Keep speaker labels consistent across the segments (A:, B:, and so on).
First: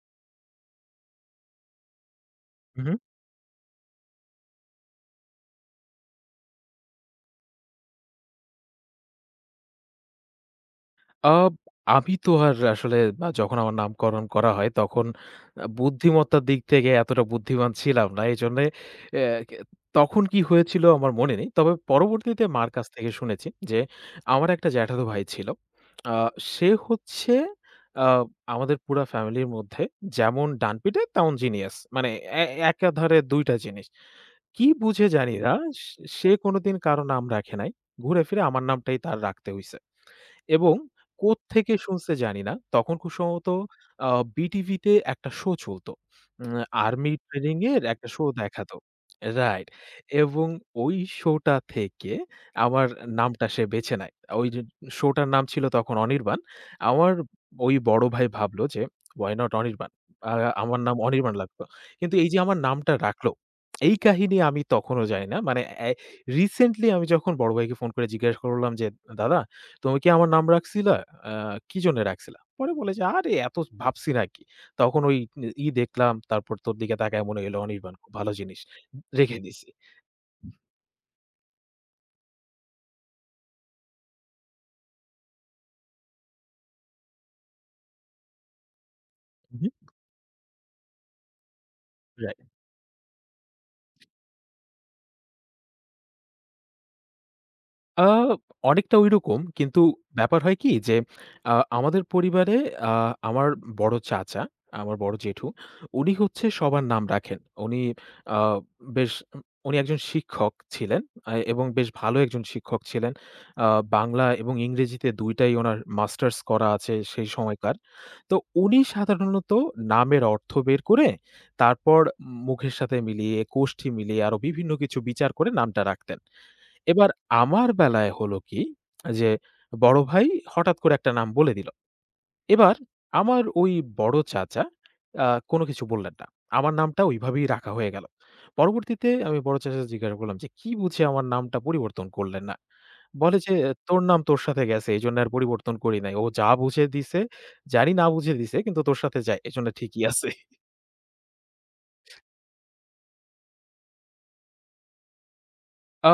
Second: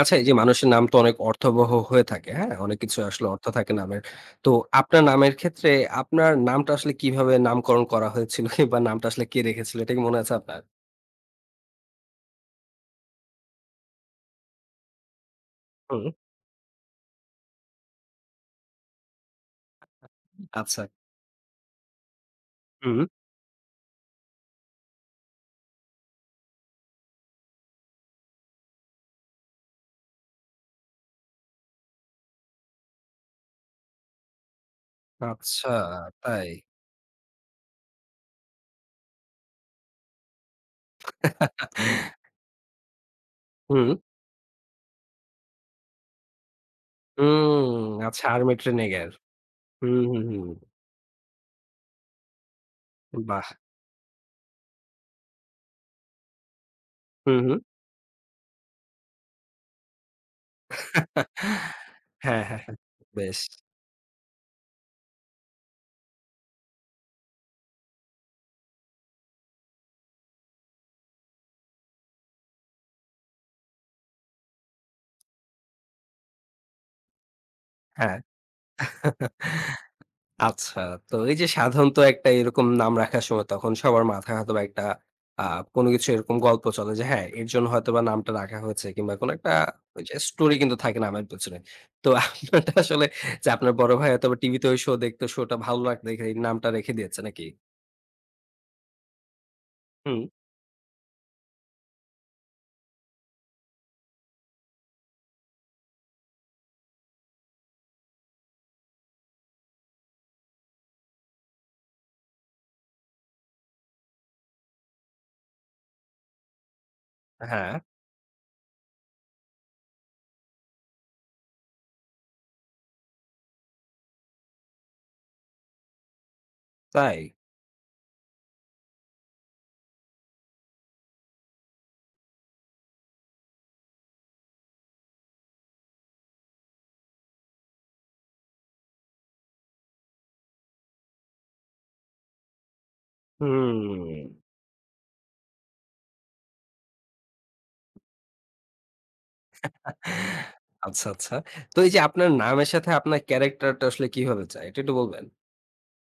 A: আচ্ছা, এই যে মানুষের নাম তো অনেক অর্থবহ হয়ে থাকে, হ্যাঁ? অনেক
B: হুম, হুম।
A: কিছু আসলে অর্থ থাকে নামের। তো আপনার নামের ক্ষেত্রে আপনার নামটা আসলে কিভাবে নামকরণ করা হয়েছিল কিংবা নামটা আসলে কে রেখেছিল? এটা কি মনে আছে আপনার?
B: আব আমি তো আর আসলে যখন আমার নামকরণ করা হয় তখন
A: হুম,
B: বুদ্ধিমত্তার দিক থেকে এতটা বুদ্ধিমান ছিলাম না। এজন্যে অ্যা কে তখন কি
A: আচ্ছা।
B: হয়েছিল আমার মনে নেই। তবে পরবর্তীতে মার কাছ
A: হুম,
B: থেকে শুনেছি যে, আমার একটা জ্যাঠাতো ভাই ছিল। আ সে হচ্ছে আ আমাদের পুরা ফ্যামিলির মধ্যে যেমন ডানপিঠে তেমন জিনিয়াস। মানে এ একাধারে ২ টা জিনিস। কি বুঝে জানি না
A: আচ্ছা
B: সে সে
A: তাই।
B: কোনোদিন কারো নাম রাখে নাই। ঘুরে ফিরে আমার নামটাই তার রাখতে হইছে। এবং কোত্থেকে শুনছে জানি না। তখন খুব সম্ভবত
A: হুম,
B: আ বিটিভিতে একটা শো চলত। উম আর্মি ট্রেনিং
A: হুম,
B: এর একটা শো
A: আচ্ছা আর্মি
B: দেখাতো।
A: ট্রেনিংয়ের।
B: রাইট।
A: হুম, হুম, হুম।
B: এবং ওই শোটা থেকে আমার নামটা
A: বাহ!
B: সে বেছে নেয়। ওই যে শোটার নাম ছিল তখন অনির্বাণ। আমার
A: হুম, হুম।
B: ওই বড় ভাই ভাবল যে why not অনির্বাণ? আ আমার নাম অনির্বাণ লাগতো। কিন্তু এই যে
A: হ্যাঁ,
B: আমার
A: হ্যাঁ, হ্যাঁ।
B: নামটা রাখলো,
A: বেশ।
B: এই কাহিনী আমি তখনো জানি না। মানে এ রিসেন্টলি আমি যখন বড় ভাইকে ফোন করে জিজ্ঞাসা করলাম যে, "দাদা তুমি কি আমার নাম রাখছিলা? আ কি জন্যে রাখছিলা?" পরে বলে যে, "আরে এত ভাবছি নাকি?" তখন ওই দেখলাম, তারপর তোর দিকে তাকায় মনে হইলো অনির্বাণ খুব
A: হ্যাঁ।
B: ভালো জিনিস। রেখে দিছি।
A: আচ্ছা। তো এই যে সাধারণত একটা এরকম নাম রাখার সময় তখন সবার মাথায় হয়তোবা একটা আ কোনো কিছু এরকম গল্প চলে যে হ্যাঁ, এর জন্য হয়তোবা নামটা রাখা হয়েছে কিংবা কোনো একটা
B: উহু।
A: ওই যে স্টোরি কিন্তু থাকে নামের পেছনে। তো আপনারটা আসলে যে আপনার বড় ভাই হয়তোবা টিভিতে ওই শো দেখতো, শোটা ভালো লাগতো দেখে এই নামটা রেখে দিয়েছে নাকি?
B: আ অনেকটা ঐরকম। কিন্তু
A: হুম,
B: ব্যাপার হয় কি যে আ আমাদের পরিবারে আ আমার বড় চাচা, আমার বড় জেঠু উনি হচ্ছে সবার নাম রাখেন। উনি আ বেশ উনি একজন শিক্ষক ছিলেন এবং বেশ ভালো একজন শিক্ষক ছিলেন। আ বাংলা এবং ইংরেজিতে ২ টাই উনার মাস্টার্স করা আছে সেই
A: হ্যাঁ,
B: সময়কার। তো উনি সাধারণত নামের অর্থ বের করে তারপর মুখের সাথে মিলিয়ে, কোষ্ঠী মিলিয়ে আরো বিভিন্ন কিছু বিচার করে নামটা রাখতেন। এবার
A: তাই?
B: আমার বেলায় হলো কি যে, বড় ভাই হঠাৎ করে একটা নাম বলে দিল। এবার আমার ওই বড় চাচা আ কোনো কিছু বললেন না। আমার নামটা ওইভাবেই রাখা হয়ে গেল। পরবর্তীতে আমি বড় চাচাকে জিজ্ঞাসা করলাম যে, "কি বুঝে আমার নামটা পরিবর্তন করলেন না?" বলে যে, "তোর
A: হুম।
B: নাম তোর সাথে গেছে। এজন্য আর পরিবর্তন করি নাই। ও যা বুঝে দিছে, জানি না বুঝে দিছে কিন্তু তোর সাথে যায়। এজন্য ঠিকই আছে।"
A: আচ্ছা, আচ্ছা। তো এই যে আপনার নামের সাথে আপনার ক্যারাক্টারটা আসলে কিভাবে যায়? এটা একটু বলবেন?
B: আ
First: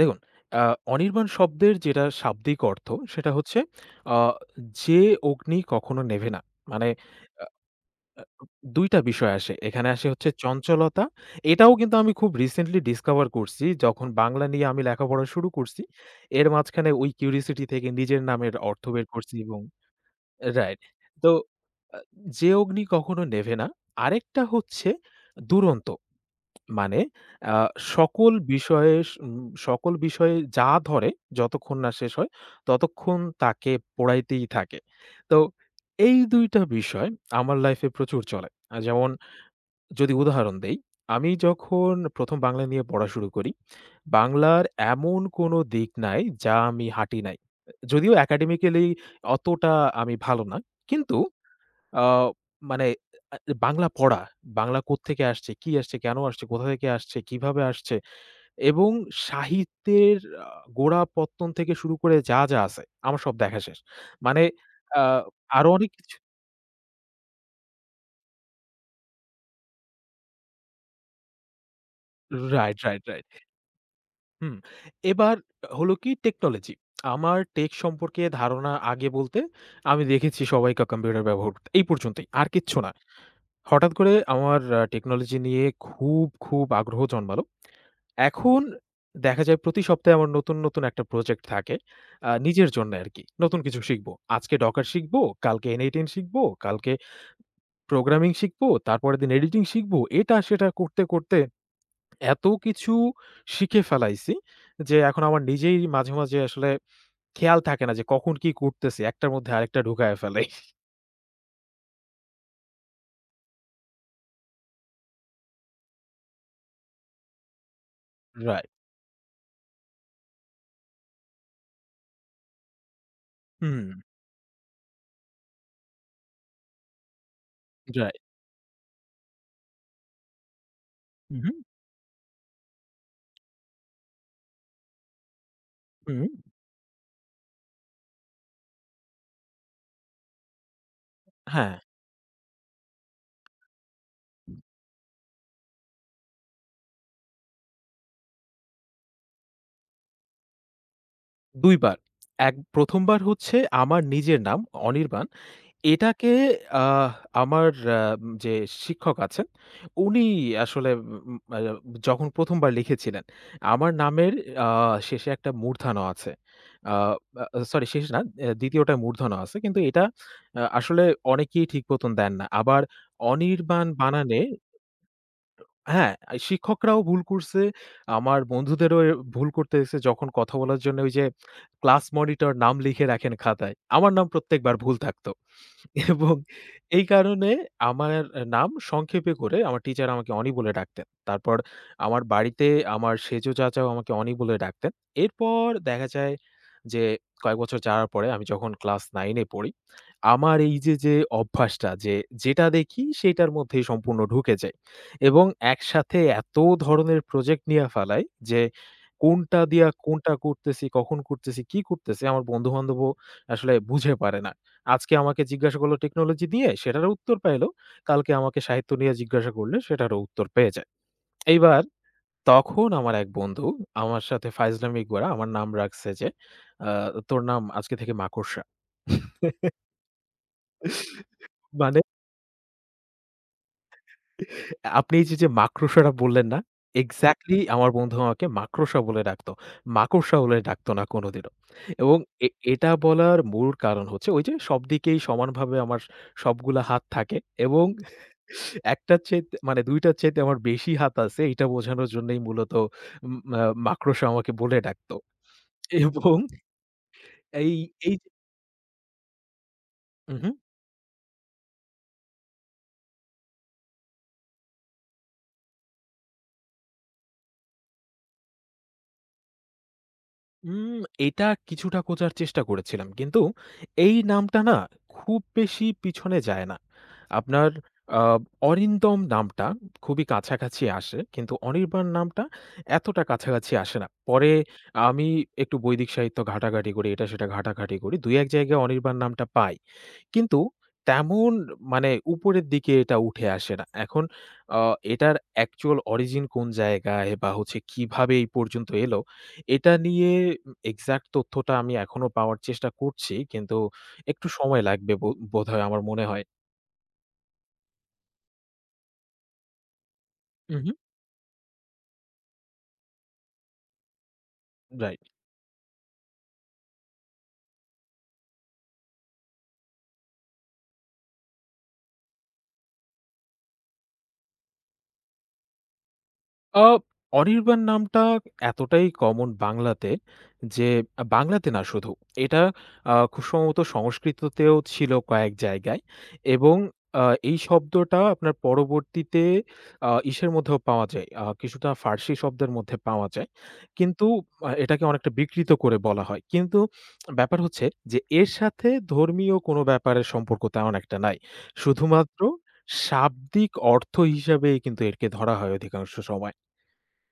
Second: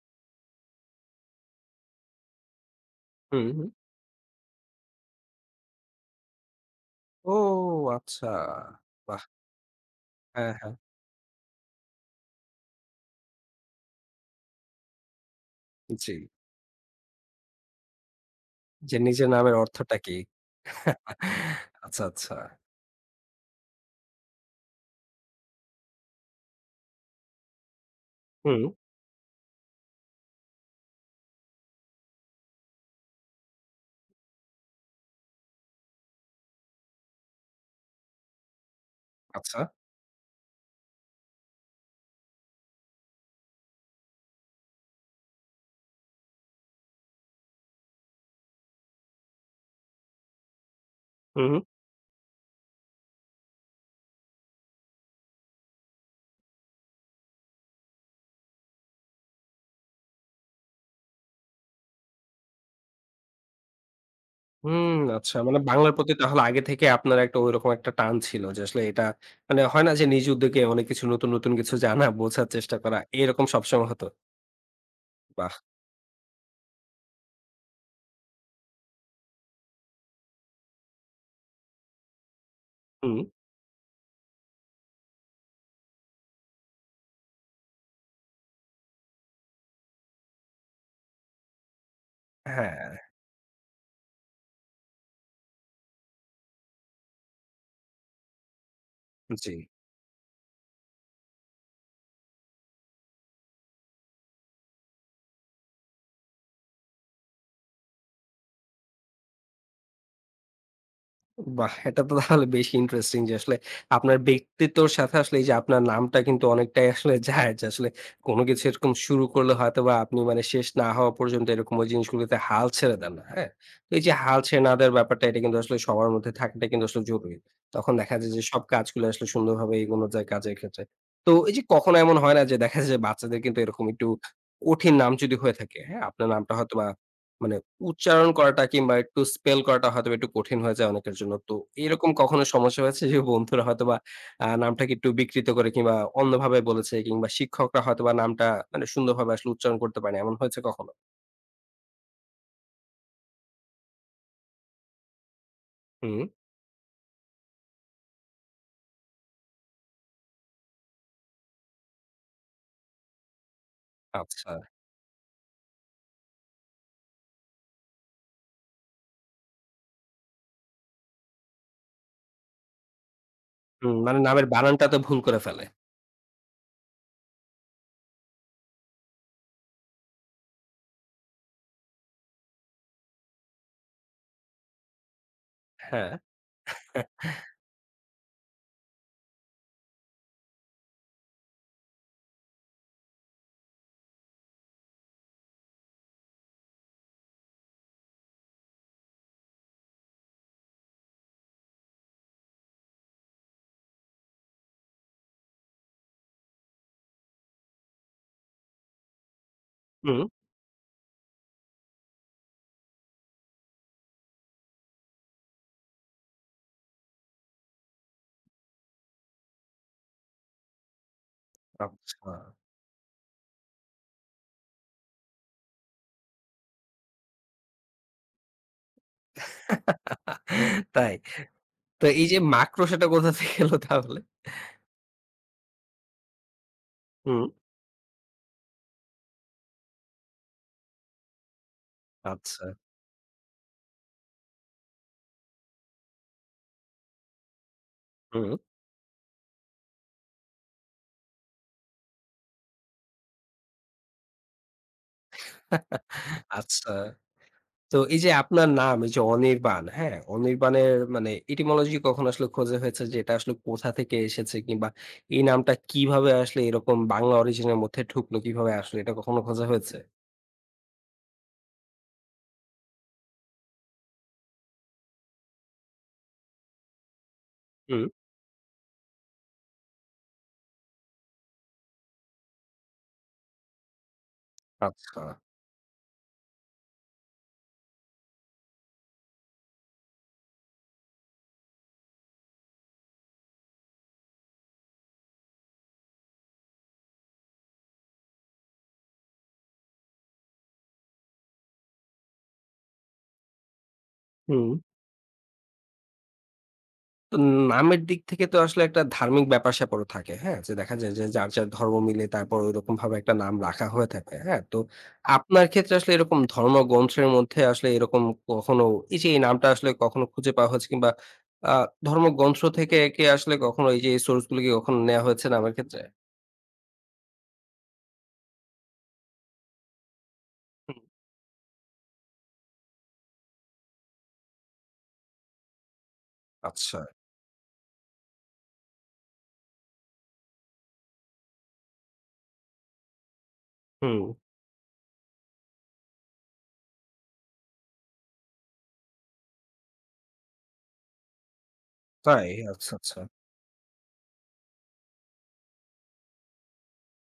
B: দেখুন, আ অনির্বাণ শব্দের যেটা শাব্দিক অর্থ সেটা
A: হুম,
B: হচ্ছে
A: হুম।
B: আ যে অগ্নি কখনো নেভে না। মানে
A: ও
B: আ
A: আচ্ছা।
B: ২ টা
A: বাহ!
B: বিষয় আসে। এখানে আসে হচ্ছে
A: হ্যাঁ, হ্যাঁ।
B: চঞ্চলতা। এটাও কিন্তু আমি খুব রিসেন্টলি ডিসকভার করছি। যখন বাংলা নিয়ে আমি লেখাপড়া শুরু করছি,
A: জি।
B: এর মাঝখানে ওই কিউরিওসিটি থেকে নিজের নামের অর্থ
A: যে
B: বের
A: নিজের
B: করছি
A: নামের
B: এবং
A: অর্থটা কি?
B: রাইট। তো আ
A: আচ্ছা, আচ্ছা।
B: যে অগ্নি কখনো নেভে না। আরেকটা হচ্ছে দুরন্ত। মানে আ সকল
A: হুম,
B: বিষয়ে স উম সকল বিষয়ে যা ধরে যতক্ষণ না শেষ হয়, ততক্ষণ তাকে পোড়াইতেই থাকে। তো এই ২ টা বিষয় আমার লাইফে প্রচুর চলে। যেমন
A: আচ্ছা।
B: যদি উদাহরণ দেই, আমি যখন ১ম বাংলা নিয়ে পড়া শুরু করি, বাংলার এমন কোনো দিক নাই যা আমি হাঁটি নাই। যদিও একাডেমিক্যালি অতটা আমি ভালো না। কিন্তু
A: হুম, হুম।
B: আ মানে আ বাংলা পড়া, বাংলা কোত্থেকে আসছে, কি আসছে, কেন আসছে, কোথা থেকে আসছে, কিভাবে আসছে এবং সাহিত্যের আ গোড়াপত্তন থেকে শুরু করে যা, যা আছে আমার সব দেখা শেষ। মানে
A: হুম,
B: আ
A: আচ্ছা। মানে
B: আরো অনেক
A: বাংলার প্রতি
B: কিছু।
A: তাহলে আগে থেকে আপনার একটা ঐরকম একটা টান ছিল যে আসলে এটা মানে হয় না যে নিজ উদ্যোগে অনেক কিছু নতুন, নতুন কিছু জানা, বোঝার চেষ্টা
B: রাইট,
A: করা
B: রাইট, রাইট।
A: এরকম সবসময় হতো।
B: হুম। এবার
A: বাহ!
B: হলো কি টেকনোলজি। আমার টেক সম্পর্কে ধারণা আগে বলতে আমি দেখেছি সবাইকে কম্পিউটার ব্যবহার করতে। এই পর্যন্তই। আর কিচ্ছু না।
A: হুম।
B: হঠাৎ করে আমার টেকনোলজি নিয়ে খুব, খুব আগ্রহ জন্মালো। এখন দেখা যায় প্রতি সপ্তাহে আমার নতুন, নতুন একটা প্রজেক্ট থাকে। নিজের
A: হ্যাঁ,
B: জন্যে আরকি। নতুন কিছু শিখব। আজকে Docker শিখব, কালকে n8n শিখব, কালকে প্রোগ্রামিং শিখব, তারপরের দিন
A: জি।
B: এডিটিং শিখব। এটা সেটা করতে, করতে এত কিছু শিখে ফেলাইছি যে এখন আমার নিজেই মাঝে, মাঝে আসলে খেয়াল থাকে না যে কখন কি করতেছি। একটার মধ্যে আরেকটা ঢুকায়া ফেলাই।
A: বাহ! এটা তো তাহলে বেশ ইন্টারেস্টিং যে আসলে আপনার ব্যক্তিত্বর সাথে আসলে এই যে আপনার নামটা কিন্তু অনেকটাই আসলে যায় যে আসলে কোন কিছু
B: রাইট।
A: এরকম শুরু করলে হয়তোবা আপনি মানে শেষ না হওয়া পর্যন্ত এরকম ওই জিনিসগুলোতে হাল ছেড়ে দেন না। হ্যাঁ?
B: হুম,
A: তো এই যে হাল ছেড়ে না দেওয়ার ব্যাপারটা এটা কিন্তু আসলে সবার মধ্যে থাকাটা কিন্তু আসলে জরুরি। তখন দেখা
B: রাইট।
A: যায় যে সব কাজগুলো আসলে সুন্দরভাবে এগোনো যায় কাজের ক্ষেত্রে। তো
B: উহু,
A: এই যে কখনো এমন হয় না যে দেখা যায় যে বাচ্চাদের কিন্তু এরকম একটু কঠিন নাম যদি হয়ে থাকে, হ্যাঁ?
B: হুম।
A: আপনার নামটা হয়তোবা মানে উচ্চারণ করাটা কিংবা একটু স্পেল করাটা হয়তোবা একটু কঠিন হয়ে যায় অনেকের জন্য। তো
B: হ্যাঁ,
A: এরকম কখনো সমস্যা হয়েছে যে বন্ধুরা হয়তোবা নামটাকে একটু বিকৃত করে কিংবা অন্যভাবে বলেছে কিংবা শিক্ষকরা হয়তোবা নামটা মানে সুন্দরভাবে আসলে উচ্চারণ করতে পারেনি। এমন হয়েছে কখনো?
B: ২ বার। এক ১ম বার হচ্ছে আমার নিজের নাম অনির্বাণ।
A: হুম,
B: এটাকে আহ আমার আ যে শিক্ষক আছেন, উনি আসলে উম আ যখন ১ম বার লিখেছিলেন, আমার নামের
A: আচ্ছা।
B: আ শেষে একটা মূর্ধন্য আছে। আ আ সরি শেষ না, ২য় টায় মূর্ধন্য আছে। কিন্তু এটা আসলে অনেকেই ঠিক মতন দেন না। আবার অনির্বাণ
A: হুম, মানে
B: বানানে
A: নামের বানানটাতে ভুল করে ফেলে।
B: হ্যাঁ, শিক্ষকরাও ভুল করছে। আমার বন্ধুদেরও ভুল করতে দেখছি যখন কথা বলার জন্য ওই যে ক্লাস মনিটর নাম লিখে রাখেন খাতায়। আমার নাম প্রত্যেকবার ভুল থাকত।
A: হ্যাঁ।
B: এবং এই কারণে আমার নাম সংক্ষেপে করে আমার টিচার আমাকে অনি বলে ডাকতেন। তারপর আমার বাড়িতে আমার সেজো চাচাও আমাকে অনি বলে ডাকতেন। এরপর দেখা যায় যে কয়েক বছর যাওয়ার পরে আমি যখন ক্লাস 9 এ পড়ি, আমার এই যে, যে অভ্যাসটা যে যেটা দেখি সেটার মধ্যেই সম্পূর্ণ ঢুকে যাই এবং একসাথে এত ধরনের প্রজেক্ট নিয়ে ফেলাই যে কোনটা দিয়া
A: হুম,
B: কোনটা করতেছি, কখন করতেছি, কি করতেছি আমার বন্ধু-বান্ধবও আসলে বুঝে পারে না। আজকে আমাকে জিজ্ঞাসা করল টেকনোলজি দিয়ে, সেটারও উত্তর পাইল। কালকে আমাকে সাহিত্য নিয়ে জিজ্ঞাসা করলে সেটারও উত্তর পেয়ে যায়। এইবার
A: আচ্ছা।
B: তখন আমার এক বন্ধু আমার সাথে ফাইজলামি কইরা আমার নাম রাখছে যে, আ "তোর নাম আজকে থেকে মাকড়সা।"
A: তাই।
B: মানে
A: তো এই যে মাকড়সাটা কোথা থেকে এলো তাহলে?
B: আপনি এই যে, যে মাকড়সাটা বললেন না?
A: হুম,
B: এক্সাক্টলি আমার বন্ধু আমাকে মাকড়সা বলে ডাকতো। মাকড়সা বলে ডাকতো না কোনোদিনও। এবং এ
A: আচ্ছা।
B: এটা বলার মূল কারণ হচ্ছে ওই যে, সব দিকেই সমানভাবে আমার সবগুলা হাত থাকে এবং
A: হুম,
B: একটার চাইতে মানে ২ টার চাইতে আমার বেশি হাত আছে এটা বোঝানোর জন্যই মূলত উম আ মাকড়সা আমাকে বলে ডাকতো। এবং
A: আচ্ছা।
B: এই
A: তো
B: এই
A: এই যে আপনার নাম এই যে অনির্বাণ, হ্যাঁ?
B: উহু,
A: অনির্বাণের মানে etymology কখনো আসলে খোঁজা হয়েছে যে এটা আসলে কোথা থেকে এসেছে কিংবা এই নামটা কিভাবে আসলে এরকম বাংলা অরিজিন এর মধ্যে ঢুকলো? কিভাবে আসলে এটা কখনো খোঁজা হয়েছে?
B: উম এটা কিছুটা খোঁজার চেষ্টা করেছিলাম। কিন্তু এই নামটা না খুব বেশি পিছনে যায় না। আপনার
A: হুম।
B: আ অরিন্দম নামটা খুবই কাছাকাছি আসে। কিন্তু অনির্বাণ নামটা এতটা কাছাকাছি আসে না। পরে
A: আচ্ছা।
B: আমি একটু বৈদিক সাহিত্য ঘাটাঘাটি করি, এটা সেটা ঘাটাঘাটি করি। ২-১ জায়গায় অনির্বাণ নামটা পাই। কিন্তু তেমন মানে উপরের দিকে এটা উঠে আসে না। এখন আ এটার অ্যাকচুয়াল অরিজিন কোন জায়গায় বা হচ্ছে কিভাবে এই পর্যন্ত এলো, এটা নিয়ে এক্সাক্ট তথ্যটা আমি এখনো পাওয়ার চেষ্টা করছি। কিন্তু একটু
A: হুম।
B: সময় লাগবে বোধহয় আমার মনে হয়।
A: তো নামের দিক থেকে তো আসলে একটা ধার্মিক ব্যাপার-স্যাপারও থাকে, হ্যাঁ? যে
B: উহু,
A: দেখা যায় যে যার, যার ধর্ম মিলে তারপর ওইরকমভাবে একটা নাম রাখা হয়ে থাকে, হ্যাঁ? তো
B: রাইট।
A: আপনার ক্ষেত্রে আসলে এরকম ধর্মগ্রন্থের মধ্যে আসলে এরকম কখনো এই যে এই নামটা আসলে কখনো খুঁজে পাওয়া হয়েছে কিংবা আ ধর্মগ্রন্থ থেকে কি আসলে কখনো এই যে এই সোর্স গুলো কি কখনো নেয়া হয়েছে নামের ক্ষেত্রে?
B: আ অনির্বাণ নামটা এতটাই কমন বাংলাতে যে
A: হুম,
B: বাংলাতে না শুধু। এটা খুব সম্ভবত সংস্কৃততেও ছিল কয়েক জায়গায় এবং
A: আচ্ছা।
B: আ এই শব্দটা আপনার পরবর্তীতে ইসের মধ্যেও পাওয়া যায়। কিছুটা ফার্সি শব্দের মধ্যে পাওয়া যায়।
A: হুম,
B: কিন্তু এটাকে অনেকটা বিকৃত করে বলা হয়। কিন্তু ব্যাপার হচ্ছে যে এর সাথে ধর্মীয় কোনো ব্যাপারের সম্পর্ক তেমন একটা নাই। শুধুমাত্র
A: তাই? আচ্ছা, আচ্ছা।
B: শাব্দিক অর্থ হিসাবেই কিন্তু একে ধরা হয় অধিকাংশ সময়।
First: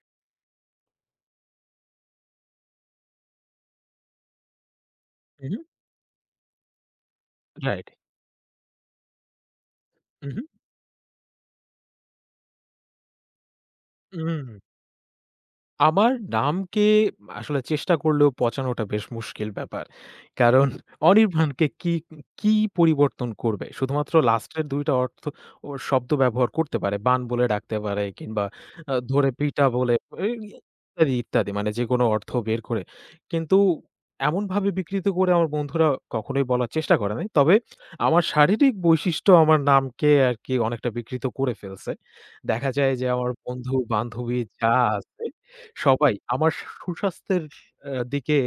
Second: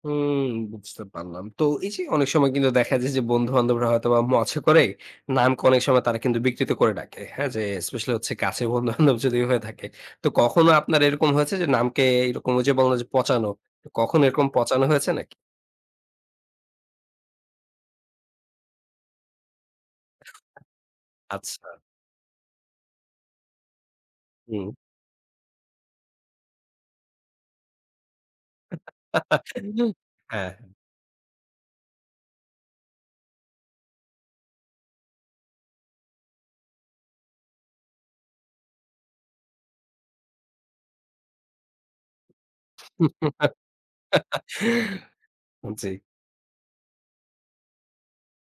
A: হুম, বুঝতে পারলাম। তো এই যে অনেক সময় কিন্তু দেখা যায় যে বন্ধু-বান্ধবরা হয়তোবা মজা করে
B: হু, হু।
A: নামকে অনেক সময় তারা কিন্তু বিকৃত করে ডাকে। হ্যাঁ? যে
B: রাইট।
A: স্পেশালি হচ্ছে কাছের বন্ধু-বান্ধব যদি হয়ে থাকে। তো
B: হু, হু।
A: কখনো আপনার এরকম হয়েছে যে নামকে এরকম ওই যে বললেন যে পচানো। তো কখনো
B: হুম।
A: এরকম পচানো হয়েছে নাকি?
B: আমার নামকে আসলে চেষ্টা করলেও পচানোটা বেশ মুশকিল ব্যাপার। কারণ অনির্বাণকে
A: আচ্ছা।
B: কি পরিবর্তন করবে? শুধুমাত্র লাস্টের
A: হুম।
B: ২ টা অর্থ ও শব্দ ব্যবহার করতে পারে। বান বলে ডাকতে পারে কিংবা ধরে পিটা বলে এই
A: হ্যাঁ।
B: ইত্যাদি, ইত্যাদি মানে যেকোনো অর্থ বের করে। কিন্তু এমনভাবে বিকৃত করে আমার বন্ধুরা কখনোই বলার চেষ্টা করে নাই। তবে আমার শারীরিক বৈশিষ্ট্য আমার নামকে আরকি অনেকটা বিকৃত করে ফেলছে। দেখা যায় যে আমার বন্ধু-বান্ধবী যা আছে
A: জি।
B: সবাই আমার সুস্বাস্থ্যের দিকে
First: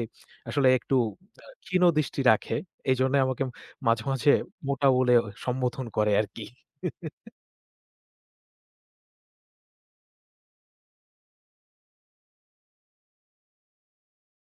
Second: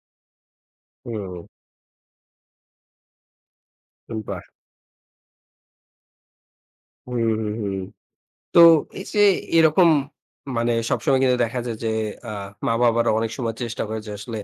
B: আসলে একটু
A: হুম।
B: ক্ষীণ দৃষ্টি রাখে। এজন্য আমাকে মাঝে, মাঝে
A: বাহ!
B: মোটা বলে সম্বোধন করে আরকি।
A: হুম, হুম, হুম। তো এই যে এরকম মানে সবসময় কিন্তু দেখা যায় যে আ মা-বাবারা অনেক সময় চেষ্টা করে যে আসলে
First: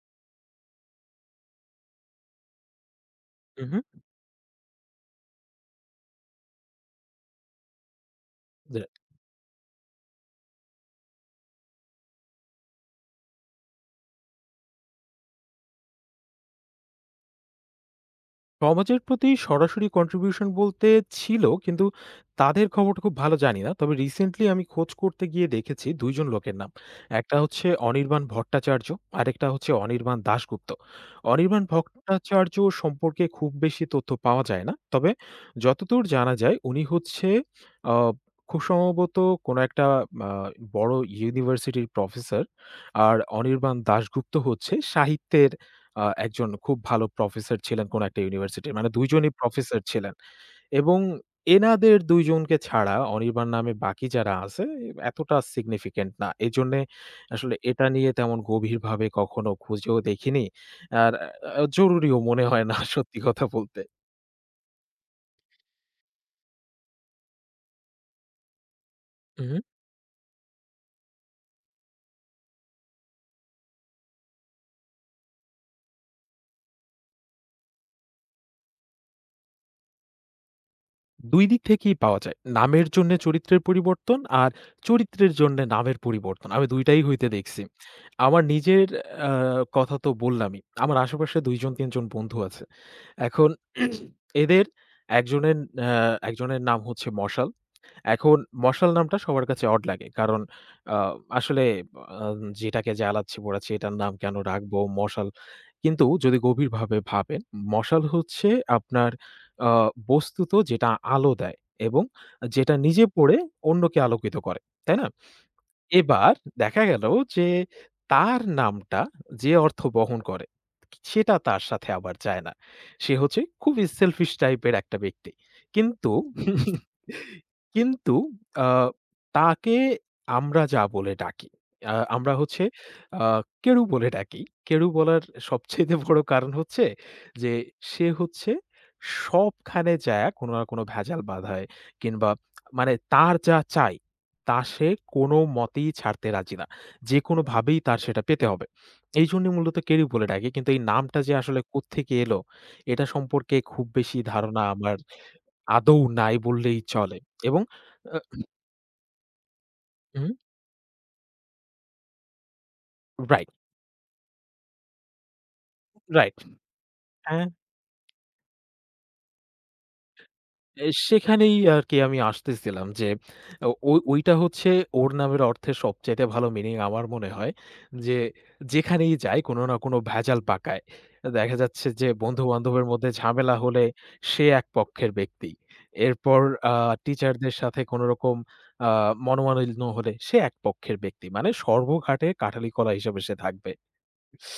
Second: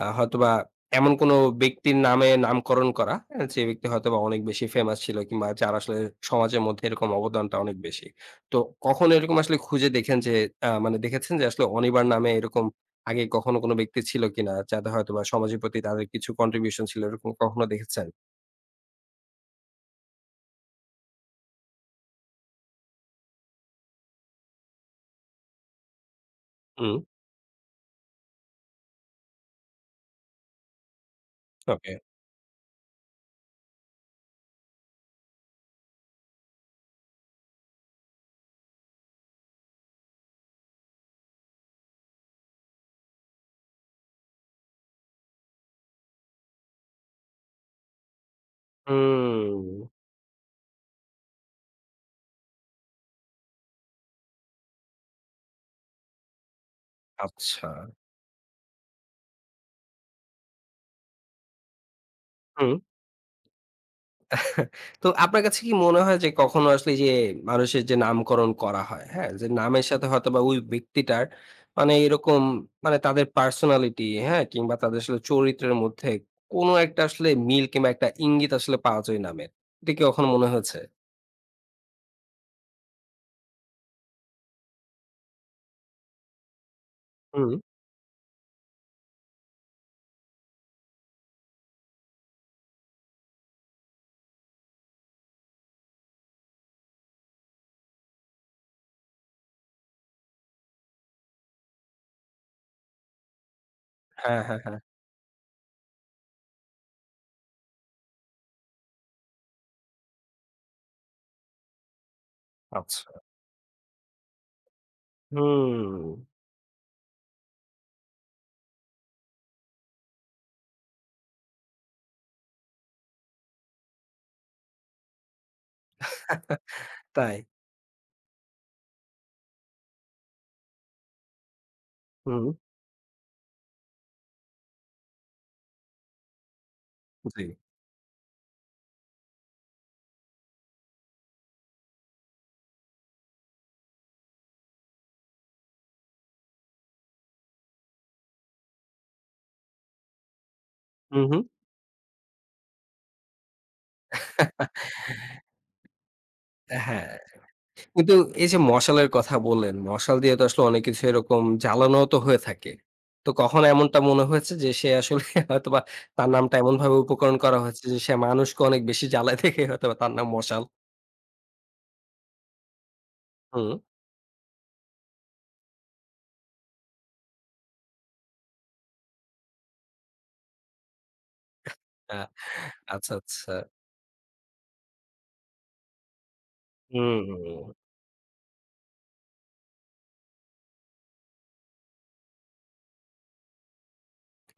A: হয়তোবা এমন কোনো ব্যক্তির নামে নামকরণ করা, যে
B: উহু।
A: ব্যক্তি হয়তোবা অনেক বেশি ফেমাস ছিল কিংবা যার আসলে সমাজের মধ্যে এরকম অবদানটা অনেক বেশি। তো কখনো এরকম আসলে খুঁজে দেখেন যে মানে দেখেছেন যে আসলে অনিবার নামে এরকম আগে কখনো কোনো ব্যক্তি ছিল কিনা? যাদের হয়তোবা সমাজের প্রতি তাদের কিছু কন্ট্রিবিউশন ছিল এরকম কখনো দেখেছেন?
B: সমাজের প্রতি সরাসরি কন্ট্রিবিউশন বলতে ছিল, কিন্তু তাদের খবরটা খুব ভালো জানি না। তবে রিসেন্টলি আমি খোঁজ করতে গিয়ে দেখেছি ২ জন লোকের নাম।
A: হুম।
B: একটা হচ্ছে অনির্বাণ ভট্টাচার্য, আরেকটা হচ্ছে অনির্বাণ দাশগুপ্ত। অনির্বাণ
A: ওকে।
B: ভট্টাচার্য সম্পর্কে খুব বেশি তথ্য পাওয়া যায় না। তবে যতদূর জানা যায় উনি হচ্ছে আ খুব সম্ভবত কোনো একটা আ বড় ইউনিভার্সিটির প্রফেসর। আর অনির্বাণ দাশগুপ্ত হচ্ছে সাহিত্যের একজন খুব ভালো প্রফেসর ছিলেন কোনো একটা ইউনিভার্সিটির। মানে ২ জনই
A: হুম।
B: প্রফেসর ছিলেন এবং এনাদের ২ জনকে ছাড়া অনির্বাণ নামে বাকি যারা আছে এতটা সিগনিফিক্যান্ট না। এজন্যে আসলে
A: আচ্ছা।
B: এটা নিয়ে তেমন গভীরভাবে কখনো খুঁজেও দেখিনি। আর জরুরিও মনে হয়
A: হুম।
B: না সত্যি কথা বলতে।
A: তো আপনার কাছে কি মনে হয় যে কখনো আসলে এই যে মানুষের যে নামকরণ করা হয়, হ্যাঁ? যে নামের সাথে হয়তোবা ওই ব্যক্তিটার মানে এরকম মানে তাদের পার্সোনালিটি, হ্যাঁ? কিংবা তাদের আসলে চরিত্রের মধ্যে কোনো একটা আসলে মিল কিংবা একটা ইঙ্গিত আসলে পাওয়া যায় ওই নামের। এটা কি কখনো মনে হয়েছে?
B: দুই দিক থেকেই পাওয়া যায়। নামের জন্যে চরিত্রের পরিবর্তন আর চরিত্রের জন্যে নামের পরিবর্তন। আমি ২ টাই হইতে
A: হুম।
B: দেখছি। আমার নিজের আ কথা তো বললামই। আমার আশেপাশে ২ জন ৩ জন বন্ধু আছে। এখন এদের একজনের আ একজনের নাম হচ্ছে মশাল। এখন মশাল নামটা সবার কাছে অড লাগে। কারণ আ আসলে আ যেটাকে জ্বালাচ্ছি, পোড়াচ্ছি এটার নাম কেন
A: হ্যাঁ, হ্যাঁ,
B: রাখবো?
A: হ্যাঁ।
B: মশাল কিন্তু যদি গভীরভাবে ভাবেন, মশাল হচ্ছে আপনার আ বস্তুত যেটা আলো দেয় এবং যেটা নিজে
A: আচ্ছা।
B: পোড়ে অন্যকে আলোকিত করে। তাই না?
A: হুম।
B: এবার দেখা গেল যে তার নামটা যে অর্থ বহন করে সেটা তার সাথে আবার যায় না। সে হচ্ছে খুব selfish টাইপের একটা ব্যক্তি। কিন্তু
A: তাই।
B: কিন্তু আ তাকে আমরা যা বলে ডাকি, আমরা
A: হুম।
B: হচ্ছে আ কেরু বলে ডাকি। কেরু বলার সবচাইতে বড় কারণ হচ্ছে
A: জি।
B: যে সে হচ্ছে সবখানে যায়া কোনো না কোনো ভেজাল বাধায় কিংবা মানে তার যা চাই তা সে কোনো মতেই ছাড়তে রাজি না। যেকোনোভাবেই তার সেটা পেতে হবে। এইজন্য মূলত কেরি বলে ডাকে। কিন্তু এই নামটা
A: হুম,
B: যে
A: হুম।
B: আসলে কোত্থেকে এলো, এটা সম্পর্কে খুব বেশি ধারণা আমার আদৌ নাই বললেই
A: হ্যাঁ।
B: চলে এবং
A: কিন্তু
B: আ
A: এই যে মশালের কথা বললেন, মশাল
B: হুম,
A: দিয়ে তো আসলে অনেক কিছু এরকম জ্বালানোও তো হয়ে থাকে। তো
B: রাইট,
A: কখনো এমনটা মনে হয়েছে যে সে আসলে হয়তোবা তার
B: রাইট।
A: নামটা এমনভাবে উপকরণ
B: হ্যাঁ।
A: করা হয়েছে যে সে মানুষকে অনেক বেশি জ্বালায় দেখে হয়তোবা তার নাম মশাল।
B: সেখানেই আরকি আমি আসতেছিলাম যে ও
A: হুম।
B: ও ওইটা হচ্ছে ওর নামের অর্থের সবচাইতে ভালো মিনিং আমার মনে হয়। যে যেখানেই যায় কোনো না কোনো ভেজাল পাকায়। দেখা যাচ্ছে যে
A: আ
B: বন্ধু-বান্ধবের মধ্যে
A: আচ্ছা, আচ্ছা।
B: ঝামেলা হলে সে এক পক্ষের ব্যক্তি। এরপর আ
A: হুম,
B: টিচারদের
A: হুম।
B: সাথে কোনোরকম আ মনোমালিন্য হলে সে এক পক্ষের ব্যক্তি। মানে সর্বঘাটে কাঠালি কলা হিসেবে সে থাকবে।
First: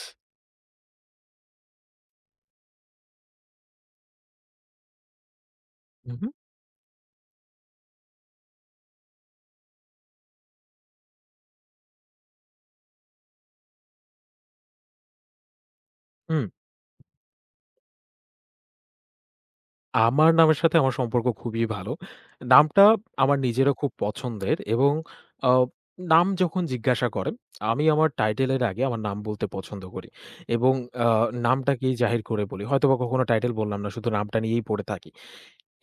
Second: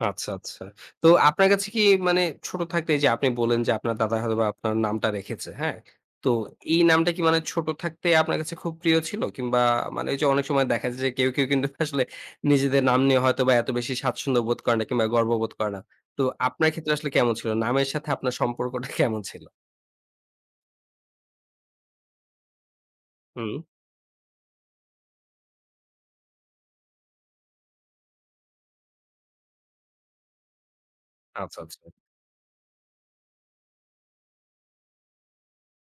A: আচ্ছা, আচ্ছা। তো আপনার কাছে কি মানে ছোট থাকতে এই যে আপনি বললেন যে আপনার দাদা হয়তোবা আপনার নামটা রেখেছে, হ্যাঁ?
B: উহু,
A: তো এই নামটা কি মানে ছোট থাকতে আপনার কাছে খুব প্রিয় ছিল? কিংবা মানে ওই যে অনেক সময় দেখা যায় যে কেউ, কেউ কিন্তু আসলে নিজেদের নাম নিয়ে হয়তোবা এত বেশি স্বাচ্ছন্দ্য বোধ করে না কিংবা গর্ববোধ করে না। তো
B: হুম।
A: আপনার ক্ষেত্রে আসলে কেমন ছিল? নামের সাথে আপনার সম্পর্কটা কেমন ছিল?
B: আমার নামের সাথে আমার সম্পর্ক খুবই ভালো। নামটা আমার
A: হুম।
B: নিজেরও খুব পছন্দের এবং আ নাম যখন জিজ্ঞাসা করে, আমি আমার টাইটেল এর আগে আমার নাম বলতে পছন্দ করি এবং আ
A: আচ্ছা, আচ্ছা।
B: নামটাকেই জাহির করে বলি। হয়তোবা কখনো টাইটেল বললাম না, শুধু নামটা নিয়েই পড়ে থাকি।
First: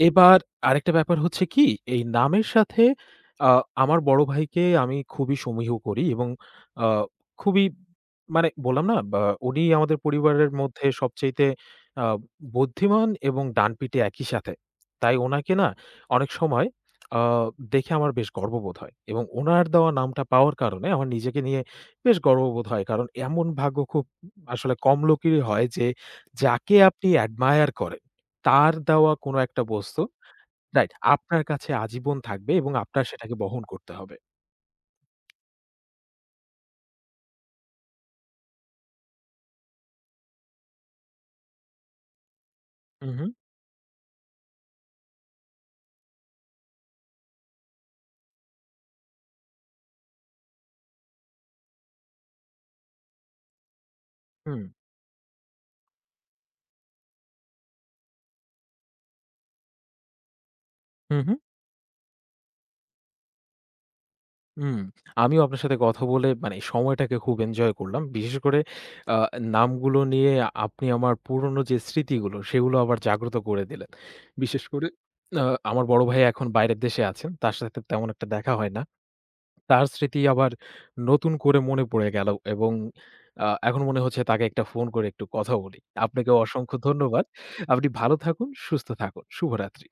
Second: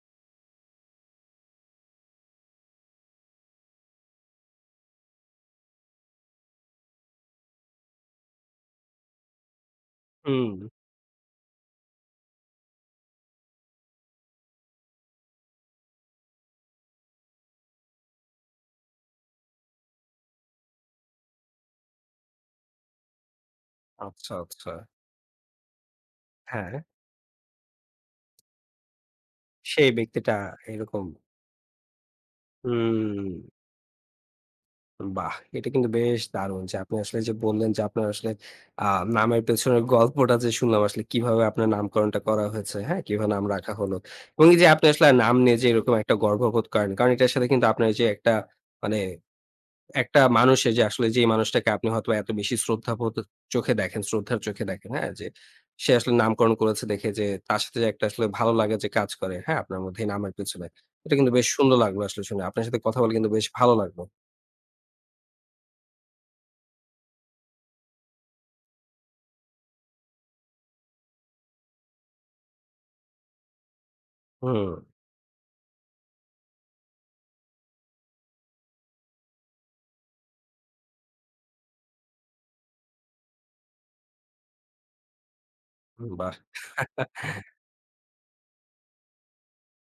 B: এবার আরেকটা ব্যাপার হচ্ছে কি, এই নামের সাথে আ আমার বড় ভাইকে আমি খুবই সমীহ করি এবং আ খুবই মানে বললাম না বা উনি আমাদের পরিবারের
A: হুম।
B: মধ্যে সবচাইতে আ বুদ্ধিমান এবং ডানপিটে একই সাথে। তাই উনাকে না অনেক সময় আ দেখে আমার বেশ গর্ববোধ হয় এবং উনার দেওয়া নামটা পাওয়ার কারণে আমার নিজেকে নিয়ে বেশ গর্ববোধ হয়। কারণ এমন ভাগ্য খুব
A: আচ্ছা, আচ্ছা।
B: আসলে কম লোকেরই হয় যে,
A: হ্যাঁ,
B: যাকে আপনি অ্যাডমায়ার করেন, তার দেওয়া কোনো একটা
A: সেই
B: বস্তু
A: ব্যক্তিটা
B: রাইট।
A: এরকম।
B: আপনার কাছে আজীবন থাকবে এবং আপনার
A: হুম।
B: সেটাকে বহন করতে হবে।
A: বাহ! এটা কিন্তু বেশ দারুণ যে আপনি আসলে যে বললেন যে আপনার আসলে আ নামের পেছনের গল্পটা যে শুনলাম আসলে কিভাবে আপনার নামকরণটা করা হয়েছে, হ্যাঁ?
B: হু, হু,
A: কিভাবে নাম রাখা হলো। এবং এই যে আপনি আসলে নাম নিয়ে যে এরকম একটা গর্ববোধ করেন। কারণ এটার সাথে কিন্তু আপনার যে একটা মানে একটা মানুষের যে আসলে যেই মানুষটাকে আপনি হয়তোবা এত বেশি শ্রদ্ধাবোধ চোখে দেখেন, শ্রদ্ধার
B: হুম,
A: চোখে দেখেন, হ্যাঁ? যে সে আসলে নামকরণ করেছে দেখে যে তার সাথে যে একটা আসলে ভালো লাগা যে কাজ করে, হ্যাঁ? আপনার মধ্যে এই নামের পেছনে। এটা
B: হু,
A: কিন্তু
B: হু,
A: বেশ সুন্দর লাগলো আসলে শুনে। আপনার সাথে কথা বলে কিন্তু বেশ ভালো লাগলো।
B: হুম। আমিও আপনার সাথে কথা বলে মানে সময়টাকে খুব এনজয় করলাম। বিশেষ করে আ নামগুলো নিয়ে আপনি আমার পুরনো যে স্মৃতিগুলো সেগুলো আবার জাগ্রত করে দিলেন। বিশেষ
A: হুম,
B: করে আ আমার বড় ভাই এখন বাইরের দেশে আছেন। তার সাথে তেমন একটা দেখা হয় না। তার স্মৃতি আবার নতুন করে মনে পড়ে গেল এবং এখন মনে হচ্ছে তাকে একটা ফোন করে একটু কথা বলি।
A: বাহ!
B: আপনাকেও অসংখ্য ধন্যবাদ। আপনি ভালো থাকুন, সুস্থ থাকুন। শুভরাত্রি।